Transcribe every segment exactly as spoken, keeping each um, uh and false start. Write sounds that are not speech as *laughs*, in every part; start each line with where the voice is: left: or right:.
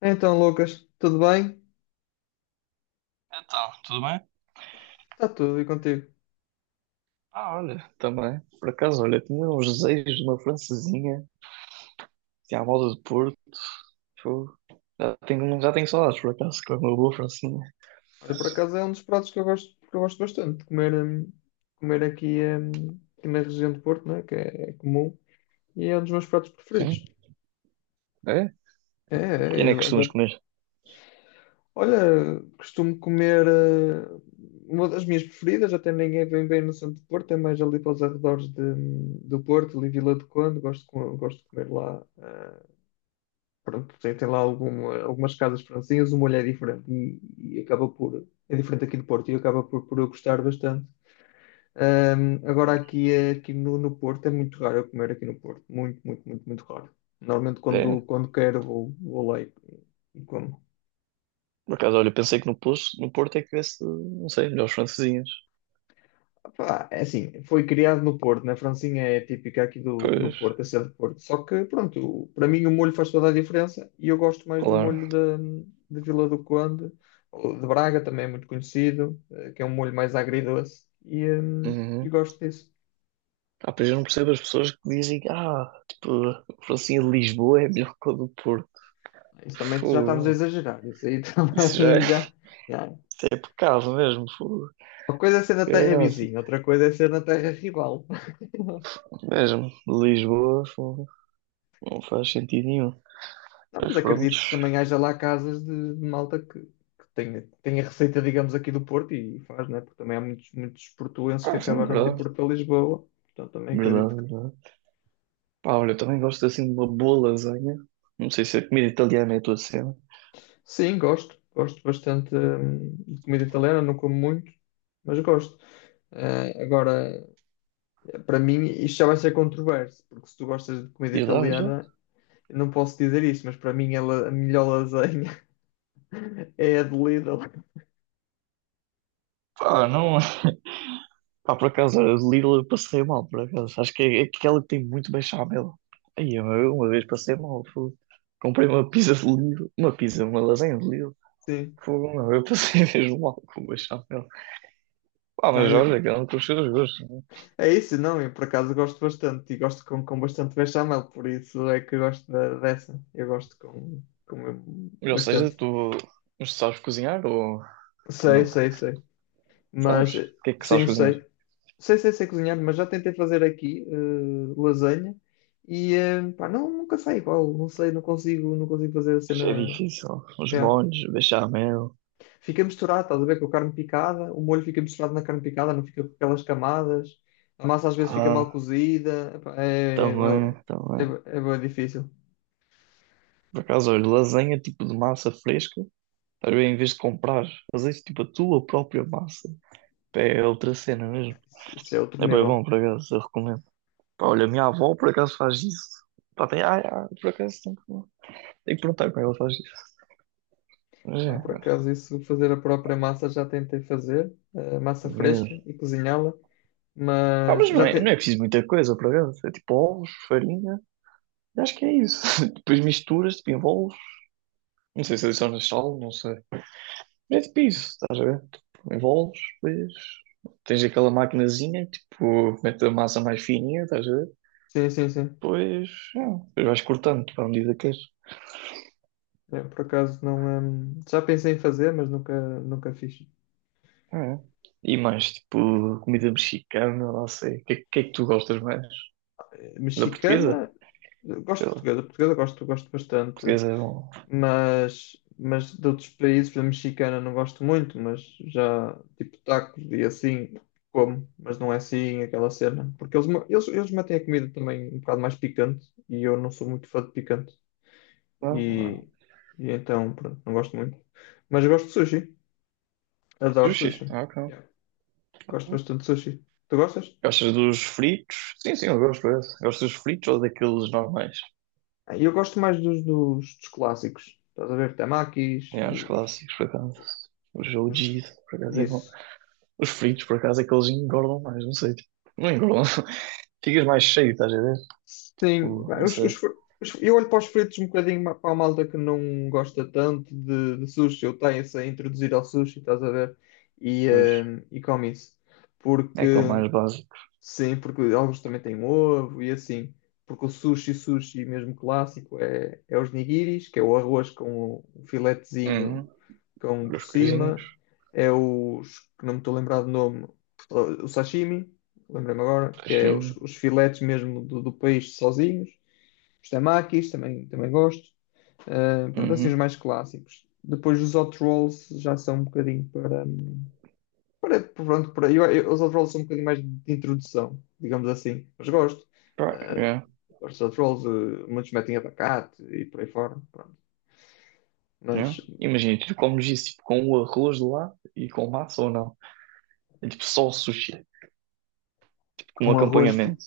left: Então, Lucas, tudo bem?
right: Então, tudo bem?
left: Está tudo e contigo?
right: Ah, olha, também. Por acaso, olha, tinha uns desejos de uma francesinha, tinha a moda do Porto. Fogo. Já tenho, já tenho saudades, por acaso, com uma boa francesinha.
left: Olha, por acaso é um dos pratos que eu gosto, que eu gosto bastante de comer, hum, comer aqui, hum, aqui na região do Porto, né? Que é, é comum, e é um dos meus pratos
right: Sim,
left: preferidos.
right: é?
left: É,
right: E
left: é,
right: nem
left: eu
right: costumas
left: adoro.
right: comer.
left: Olha, costumo comer, eh, uma das minhas preferidas, até nem é bem bem no centro do Porto, é mais ali para os arredores de, hum, do Porto, ali Vila do Conde, gosto, de co- gosto de comer lá hum, pronto, tem, tem lá alguma, algumas casas francesinhas, o molho é diferente e, e acaba por, é diferente aqui do Porto e acaba por, por eu gostar bastante. Ahm, agora aqui, é- aqui no, no Porto é muito raro eu comer aqui no Porto, muito, muito, muito, muito raro. Normalmente quando,
right: É?
left: quando quero vou, vou lá e, e como.
right: Por acaso, olha, pensei que no Porto, no Porto é que tivesse, não sei, melhores francesinhas.
left: Pá, é assim, foi criado no Porto, né? A Francinha é típica aqui do, do
right: Pois,
left: Porto, é ser do Porto. Só que, pronto, o- para mim o molho faz toda a diferença e eu gosto mais do
right: claro.
left: molho de, de Vila do Conde, ou de Braga também é muito conhecido, eh, que é um molho mais agridoce e, hum, e
right: Uhum.
left: gosto disso.
right: Ah, pois eu não percebo as pessoas que dizem, ah, tipo, a francesinha de Lisboa é melhor que a do Porto.
left: Isso também já estamos a
right: Fogo.
left: exagerar, isso aí *laughs*
right: Isso já é,
left: também já,
right: *laughs*
left: já.
right: isso é pecado mesmo, fogo.
left: Uma coisa é ser na terra vizinha, outra coisa é ser na terra rival.
right: Mesmo, Lisboa fogo, não faz sentido nenhum.
left: Não,
right: Mas
left: mas acredito que
right: prontos.
left: também haja lá casas de, de malta que, que tenha, tenha receita, digamos, aqui do Porto e faz, né? Porque também há muitos, muitos portuenses que
right: Ah, sim,
left: acabaram de ir
right: verdade,
left: para Lisboa. Portanto, também acredito
right: verdade,
left: que.
right: verdade. Pá, olha, eu também gosto assim de uma boa lasanha. Não sei se a comida italiana é a tua cena.
left: Sim, gosto. Gosto bastante hum, de comida italiana, não como muito, mas gosto. Eh, agora, para mim, isto já vai ser controverso, porque se tu gostas de comida
right: Diz lá, diz
left: italiana, eu não posso dizer isto, mas para mim ela, a melhor lasanha *laughs* é a de Lidl.
right: Pá, não. É. Pá, por acaso, a Lidl eu passei mal, por acaso. Acho que é aquela que tem muito bem chamelo. Aí, eu eu uma vez passei mal, fogo. Comprei uma pizza de Lidl. Uma pizza, uma lasanha de Lidl.
left: Sim.
right: Fogo, não, eu passei *laughs* mesmo mal com o bechamel. Pá,
left: Não,
right: mas
left: eu,
right: olha, cada um com os seus gostos.
left: é isso, não, eu por acaso gosto bastante e gosto com, com bastante bechamel, por isso é que eu gosto da- dessa. Eu gosto com, com
right: Ou seja,
left: bastante.
right: tu sabes cozinhar ou
left: Sei,
right: não?
left: sei, sei.
right: Sabes?
left: Mas
right: O que é que sabes
left: sim,
right: cozinhar?
left: sei. Sei, sei, sei cozinhar, mas já tentei fazer aqui eh, lasanha e eh, pá, não, nunca sai igual, não sei, não consigo, não consigo fazer a
right: É
left: cena.
right: difícil. Os
left: Yeah.
right: molhos, bechamel.
left: Fica misturado, estás a ver, com a carne picada, o molho fica misturado na carne picada, não fica com aquelas camadas, a massa às vezes fica mal
right: Ah,
left: cozida, epá, é, é,
right: também,
left: bué-
right: também.
left: é, bué- é bué difícil.
right: Por acaso, olha, lasanha tipo de massa fresca. Às vezes, em vez de comprar, fazes tipo a tua própria massa. Pá, é outra cena mesmo.
left: Isso, isso é outro
right: É bem bom,
left: nível.
right: por acaso, eu recomendo. Pá, olha, a minha avó por acaso faz isso. Pá, tem, ah, ah, por acaso tem que, tem que perguntar como ela faz isso. Mas
left: Não,
right: é,
left: por acaso, isso de fazer a própria massa já tentei fazer, eh, massa fresca
right: mesmo.
left: e cozinhá-la,
right: Ah,
left: mas
right: mas não
left: já
right: é, não é
left: te...
right: preciso muita coisa, por acaso. É tipo ovos, farinha. Eu acho que é isso. *laughs* Depois misturas, tipo, envolves. Não sei se adicionas sal, não sei. É tipo isso, estás a ver? Tipo, envolves, depois tens aquela maquinazinha, tipo, mete a massa mais fininha, estás a ver?
left: Sim, sim, sim.
right: Depois, é, depois vais cortando, tipo, à medida que queres.
left: É, por acaso não. hum, já pensei em fazer, mas nunca, nunca fiz.
right: É. E mais, tipo, comida mexicana, não sei. O que, é que é que tu gostas mais?
left: Eh,
right: Da portuguesa?
left: Mexicana, eh, gosto
right: Sei
left: de
right: lá.
left: portuguesa, portuguesa gosto, gosto bastante.
right: Portuguesa é bom.
left: mas, mas de outros países, por exemplo, mexicana não gosto muito, mas já tipo tacos e assim como, mas não é assim aquela cena. Porque eles, ma- eles, eles metem a comida também um bocado mais picante e eu não sou muito fã de picante.
right: Não, não.
left: E,
right: É.
left: e então, pronto, não gosto muito. Mas eu gosto de sushi, adoro
right: Sushi,
left: sushi.
right: ah, ok.
left: Yeah. Gosto bastante de sushi. Tu gostas?
right: Gostas dos fritos? Sim, sim, eu gosto, é. Gostas dos fritos ou daqueles normais?
left: Ah, eu gosto mais dos, dos, dos clássicos. Estás a ver? Tamakis,
right: É, os
left: os,
right: clássicos, por acaso. Os, o jogo
left: os,
right: de por acaso é bom.
left: isso.
right: Os fritos, por acaso, é que eles engordam mais, não sei. Tipo, não engordam. *laughs* Ficas mais cheio, estás a ver?
left: Sim,
right: Tipo,
left: pá,
right: não
left: os-
right: sei.
left: os fr- os- eu olho para os fritos um bocadinho ma- para a malta que não gosta tanto de, de sushi, eu tenho-se a introduzir ao sushi, estás a ver? E,
right: Pois.
left: eh, e come isso. Porque
right: É que é o mais básico.
left: Sim, porque alguns também têm ovo e assim. Porque o sushi, sushi mesmo clássico, é, é os nigiris, que é o arroz com o filetezinho
right: Uhum.
left: com por
right: Os coisinhos,
left: cima. É os, que não me estou a lembrar do nome, o sashimi, lembrei-me agora, que é os,
right: peixinho.
left: os filetes mesmo do, do peixe sozinhos. Os temakis, também, também gosto. Ah, pronto, assim os
right: Uhum.
left: mais clássicos. Depois os hot rolls já são um bocadinho para, hum, para- pronto, por aí. Eu, eu- os outros são um bocadinho mais de introdução, digamos assim. Mas gosto.
right: Pá,
left: Eh,
right: é,
left: Gosto de outros eh, muitos metem abacate e por aí fora. Pronto.
right: é.
left: Mas
right: Imagina, tu comes isso tipo, com o arroz de lá e com massa ou não. É tipo só o sushi, tipo, com um
left: com arroz. de-
right: acompanhamento.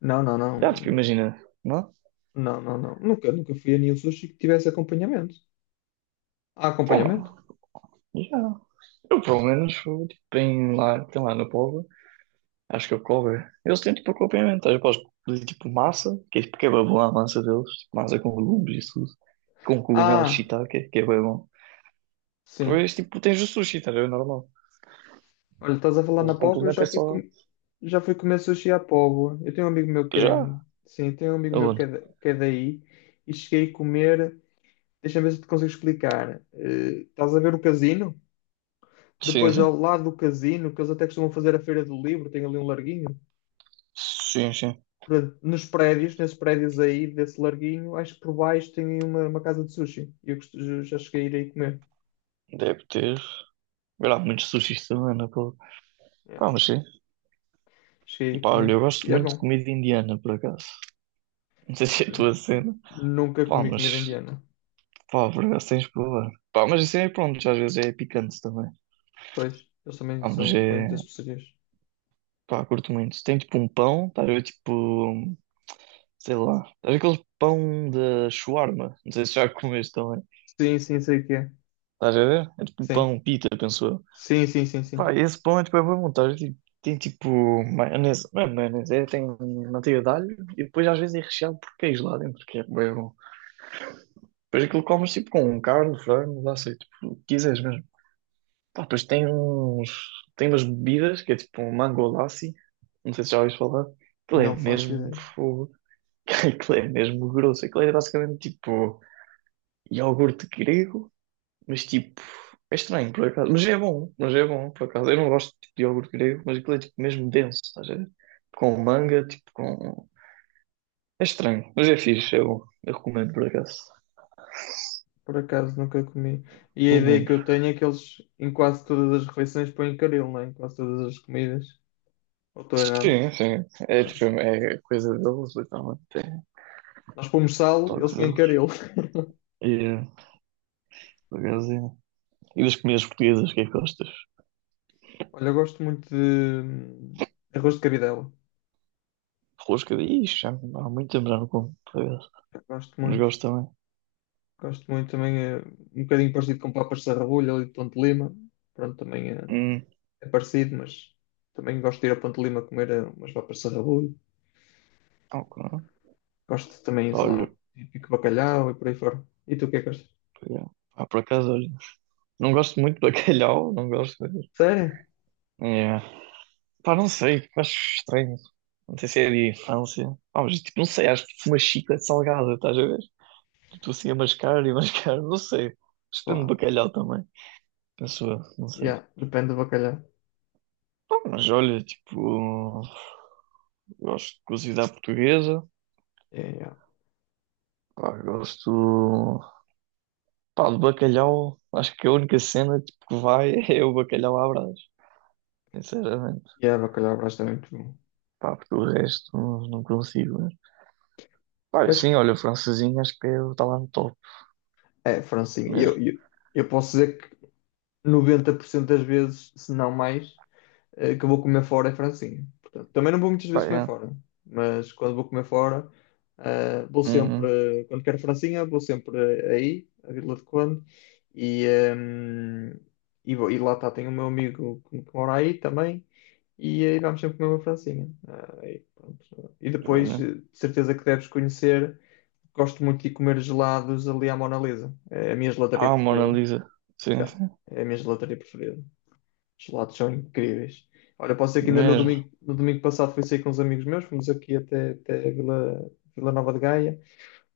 left: Não, não,
right: Já, tipo,
left: não.
right: imagina, não?
left: Não, não, não. Nunca, nunca fui a nenhum sushi que tivesse acompanhamento. Há
right: Pô,
left: acompanhamento?
right: já. Eu pelo menos fui tipo, em lá, tem lá no povo. Acho que é o Kobe. Eles têm tipo acompanhamento. Tá? Eu posso pedir tipo massa, que é tipo que é bué bom a massa deles. Tipo, massa com legumes e tudo. Com cogumelos
left: Ah,
right: shiitake, que é bem bom.
left: sim.
right: Depois tipo tens o sushi, tá a ver? É normal.
left: Olha, estás a falar na
right: O
left: Póvoa, eu
right: complemento
left: já
right: é
left: fui,
right: só.
left: com... já fui comer sushi à Póvoa. Eu tenho um amigo meu que é.
right: Já?
left: Sim, tenho um amigo meu que é,
right: Aonde?
left: da- que é daí e cheguei a comer. Deixa-me ver se te consigo explicar. Eh, estás a ver o casino?
right: Sim,
left: Depois, ao
right: sim.
left: lado do casino, que eles até costumam fazer a Feira do Livro, tem ali um larguinho.
right: Sim, sim.
left: Portanto, nos prédios, nesses prédios aí, desse larguinho, acho que por baixo tem aí uma, uma casa de sushi. E eu costu- eu já cheguei a ir aí comer.
right: Deve ter. Há muitos sushis também, não é? Pô?
left: Yeah.
right: Pá, mas sim.
left: Cheguei a
right: E
left: ir
right: pá, olha,
left: comer.
right: eu gosto
left: E é
right: muito de
left: bom.
right: comida indiana, por acaso. Não sei *laughs* se é a
left: Olha,
right: tua cena.
left: nunca
right: Pá,
left: comi comida
right: mas.
left: indiana.
right: Pá, por acaso tens de provar. Pá, mas isso aí, pronto, às vezes é picante também.
left: Pois, eles também
right: Pá, mas
left: são,
right: é.
left: põem muitas especiarias.
right: Pá, curto muito. Tem tipo um pão, estás a ver tipo, sei lá, estás a ver aquele pão da shawarma, não sei se já *laughs* comeste também.
left: Sim, sim, sei o que é.
right: Estás a ver? É tipo um
left: Sim.
right: pão pita, penso eu.
left: Sim, sim, sim, sim.
right: Pá, esse pão é tipo, é bem bom, estás a ver? Tipo, tem tipo maionese, não é maionese, é, tem manteiga de alho e depois às vezes é recheado por queijo lá dentro, que é bem bom. Depois aquilo comes tipo com carne, frango, lá sei, tipo, o que quiseres mesmo. Pá, depois tem uns, tem umas bebidas que é tipo um mango lassi, não sei se já ouviste falar. Aquilo é
left: Não faço
right: mesmo
left: ideia.
right: fogo. *laughs* Aquilo é mesmo grosso. Aquilo é basicamente tipo iogurte grego, mas tipo. É estranho, por acaso. Mas é bom, mas é bom, por acaso. Eu não gosto tipo, de iogurte grego, mas aquilo é tipo mesmo denso, estás a ver? Com manga, tipo com. É estranho, mas é fixe, é bom. Eu recomendo, por acaso.
left: Por acaso nunca comi. E a ideia que
right: Recomendo.
left: eu tenho é que eles em quase todas as refeições põem caril, não é? Em quase todas as comidas. Ou estou errado?
right: Sim, sim. É
left: É.
right: tipo, é coisa deles, literalmente. É
left: Nós pomos sal, eles
right: toque
left: põem
right: deles.
left: caril. *laughs*
right: E, é, por acaso, é. E das comidas portuguesas, o que é que gostas?
left: Olha, eu gosto muito de hum, arroz de cabidela.
right: Rosca de. Ixi, já há muito tempo já não como, por acaso.
left: Eu gosto
right: Mas
left: muito.
right: gosto também.
left: Gosto muito também. É um bocadinho parecido com papas de sarrabulho ali de Ponte de Lima. Pronto, também é,
right: Hum.
left: é parecido, mas também gosto de ir a Ponte de Lima comer eh, umas papas de sarrabulho.
right: Ok.
left: Gosto também, sei lá, o
right: Olho,
left: típico bacalhau e por aí fora. E tu o que é que gostas?
right: yeah. Ah, por acaso, olha. Não gosto muito de *laughs* bacalhau, não gosto mesmo.
left: Sério?
right: Yeah. Pá, não sei, acho estranho. Não sei se é de infância. Pá, mas tipo, não sei, acho tipo uma chiclete salgada, estás a ver? Tipo assim a mascar e *laughs* mascar, não sei. Depende do
left: Pá,
right: bacalhau também. Penso eu, não sei.
left: yeah, depende do bacalhau.
right: Pá, mas olha, tipo, gosto de cozida portuguesa.
left: Yeah, yeah.
right: Pá, gosto. Pá, de bacalhau. Acho que a única cena tipo, que vai *laughs* é o bacalhau à Brás, sinceramente.
left: Yeah, bacalhau Brás também é muito bom.
right: Pá, porque o resto não consigo. Né? Pá,
left: Eu acho
right: sim,
left: que
right: olha, o francesinho acho que está lá no top
left: é, Francinha. Eu,
right: mesmo.
left: eu, eu posso dizer que noventa por cento das vezes, se não mais. eh, que eu vou comer fora é francesinha. Portanto, também não vou muitas
right: Pá,
left: vezes comer
right: é.
left: fora, mas quando vou comer fora, eh, vou sempre,
right: Uhum.
left: eh, quando quero francesinha, vou sempre eh, aí, a Vila de Conde, e, ehm, e, vou- e lá está, tenho o meu amigo que, que mora aí também, e aí vamos sempre comer uma francesinha. Ah, aí, pronto. E depois,
right: Olha.
left: eh, de certeza que deves conhecer, gosto muito de comer gelados ali à Mona Lisa, é a minha gelataria
right: Ah, Mona
left: preferida.
right: Lisa. Sim,
left: Já,
right: sim.
left: é a minha gelataria preferida. Os lados são incríveis. Olha, posso dizer que ainda no
right: Mesmo,
left: domingo, no domingo passado fui sair com uns amigos meus, fomos aqui até, até Vila, Vila Nova de Gaia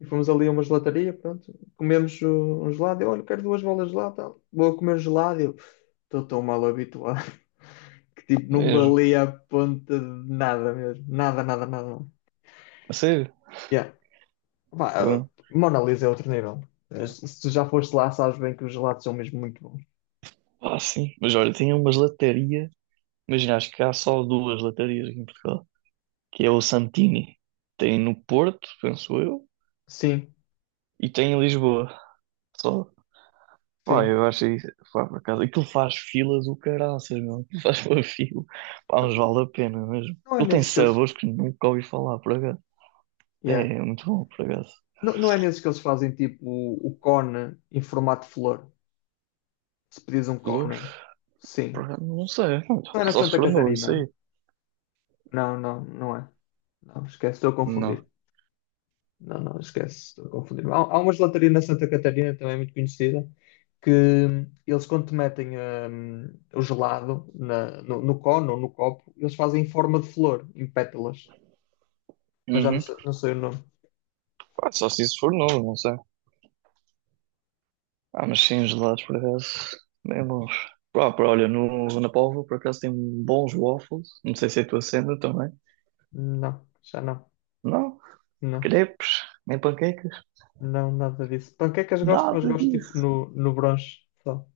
left: e fomos ali a uma gelataria, pronto, comemos uh, um gelado, eu, olha, quero duas bolas de gelado, tal. Vou comer gelado, eu estou tão mal habituado *laughs* que tipo, não
right: mesmo.
left: valia a ponta de nada mesmo, nada, nada, nada.
right: A sério?
left: Yeah. Pá, uh,
right: Então,
left: Mona Lisa é outro nível. Uh, Se se tu já foste lá, sabes bem que os gelados são mesmo muito bons.
right: ah, sim. Mas olha, tinha umas latarias. Imagina, acho que há só duas latarias aqui em Portugal. Que é o Santini. Tem no Porto, penso eu.
left: Sim,
right: E tem em Lisboa. Só. Pá,
left: sim.
right: eu acho isso. Pá, por acaso. Aquilo faz fila do caraças, meu. Aquilo faz uma fila. Pá, mas vale a pena mesmo.
left: Não é
right: Aquilo tem
left: nesses que eles...
right: sabores que nunca ouvi falar, por acaso.
left: Yeah.
right: É, muito bom, por acaso.
left: Não, não é nesses que eles fazem tipo o, o cone em formato de flor. Se pedires um
right: Flor?
left: cone,
right: Por
left: sim.
right: acaso, não sei.
left: Não era
right: Só se
left: Santa
right: for novo, isso
left: Catarina?
right: aí.
left: Não, não, não é. Não, esquece, estou a
right: Não.
left: confundir. Não, não, esquece, estou a confundir. Há, há uma gelataria na Santa Catarina, também é muito conhecida, que hum, eles quando te metem hum, o gelado na- no, no cone ou no copo, eles fazem em forma de flor, em pétalas. Mas já não
right: Uhum.
left: sei, não sei o nome.
right: Pá, só se isso for novo, não sei. Ah, mas sim, os gelados, por acaso, bem bons. Pá, pá, olha, no, na Póvoa, por acaso, tem bons waffles. Não sei se é a tua cena também.
left: Não, já não.
right: Não?
left: Não.
right: Crepes? Nem panquecas?
left: Não, nada disso. Panquecas gosto, mas
right: Nada
left: gosto tipo
right: disso.
left: no, no brunch só.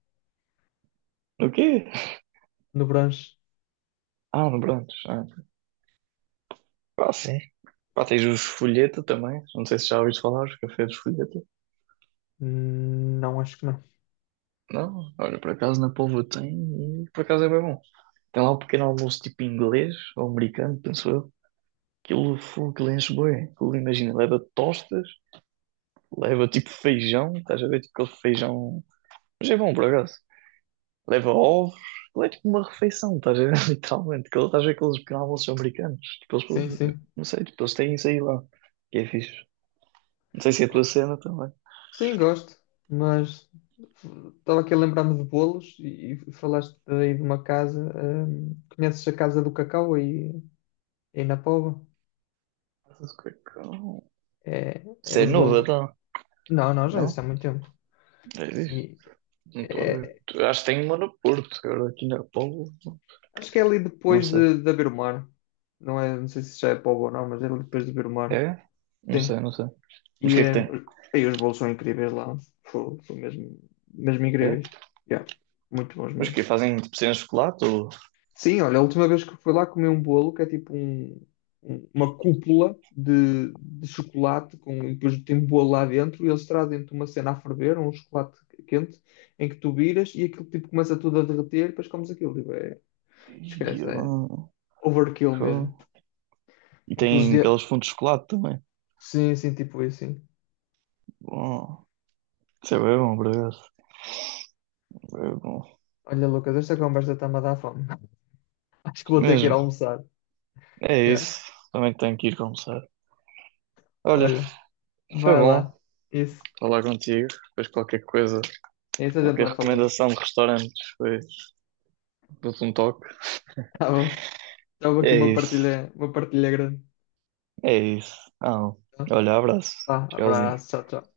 right: O quê?
left: No brunch,
right: Ah, no Brandos. Ah, então. Pá, sim. Pá, tens os folheta também. Não sei se já ouviste falar, os cafés de folheta.
left: hum, não acho que não.
right: Não? Olha, por acaso, na Póvoa tem e por acaso é bem bom. Tem lá um pequeno almoço tipo inglês ou americano, penso eu. Aquilo, fu, aquilo enche bué. Aquilo, imagina, leva tostas, leva tipo feijão, estás a ver? Tipo aquele feijão. Mas é bom, por acaso. Leva ovos, aquilo é tipo uma refeição, estás a ver? *laughs* Literalmente. Aquilo, estás a ver aqueles pequenos almoços americanos. Tipo,
left: Sim,
right: eles,
left: sim.
right: não sei, tipo, eles têm isso aí lá. Que é fixe. Não sei se é a tua cena também.
left: Sim, gosto, mas estava aqui a lembrar-me de bolos e, e falaste aí de uma casa. hum, conheces a Casa do Cacau aí, aí na Póvoa?
right: Mas o que é que-
left: É, é
right: Isso é
left: os
right: novo,
left: bolos.
right: então,
left: Não, não, já existe há
right: não?
left: muito tempo.
right: É isso.
left: E
right: Não estou a ver.
left: é-
right: Acho que tem uma no Porto, agora aqui na Póvoa.
left: acho que é ali
right: Não
left: depois
right: sei.
left: de, de haver mar. Não é, não sei se já é Póvoa ou não, mas é ali depois de haver mar.
right: É? Não sei,
left: Sim.
right: não sei. Mas o
left: E,
right: que é que
left: eh,
right: tem?
left: e os bolos são incríveis lá. Fo- São mesmo, mesmo
right: É?
left: incríveis. Yeah, muito bons
right: Mas o
left: mesmo.
right: que fazem tipo cenas de chocolate ou.
left: Sim, olha, a última vez que fui lá comi um bolo que é tipo um- um- uma cúpula de, de chocolate com, e depois tem bolo lá dentro e eles trazem-te uma cena a ferver, um chocolate quente, em que tu viras e aquilo tipo começa tudo a derreter e depois comes aquilo. Tipo, é,
right: Ih,
left: esquece, é
right: ah,
left: overkill mesmo.
right: fogo. E
left: Aqueles
right: tem
left: dias.
right: aqueles fundos de chocolate também.
left: Sim, sim, tipo isso, sim.
right: Bom, isso é bem bom, por acaso. É bom.
left: Olha, Lucas, esta conversa está-me a dar fome. *laughs* Acho que vou ter que ir
right: Mesmo.
left: almoçar.
right: É
left: Yeah.
right: isso. Também tenho que ir almoçar. Olha,
left: Olha,
right: foi
left: vai lá.
right: bom
left: Isso.
right: falar contigo. Depois qualquer coisa,
left: Isso a gente
right: qualquer
left: vai falar.
right: recomendação de restaurantes, depois dou-te um toque.
left: Tá bom. Estava aqui
right: É
left: uma
right: isso.
left: partilha, uma partilha grande.
right: É isso. Ah,
left: Tá?
right: olha, abraço.
left: Vá,
right: Tchauzinho.
left: abraço, tchau, tchau.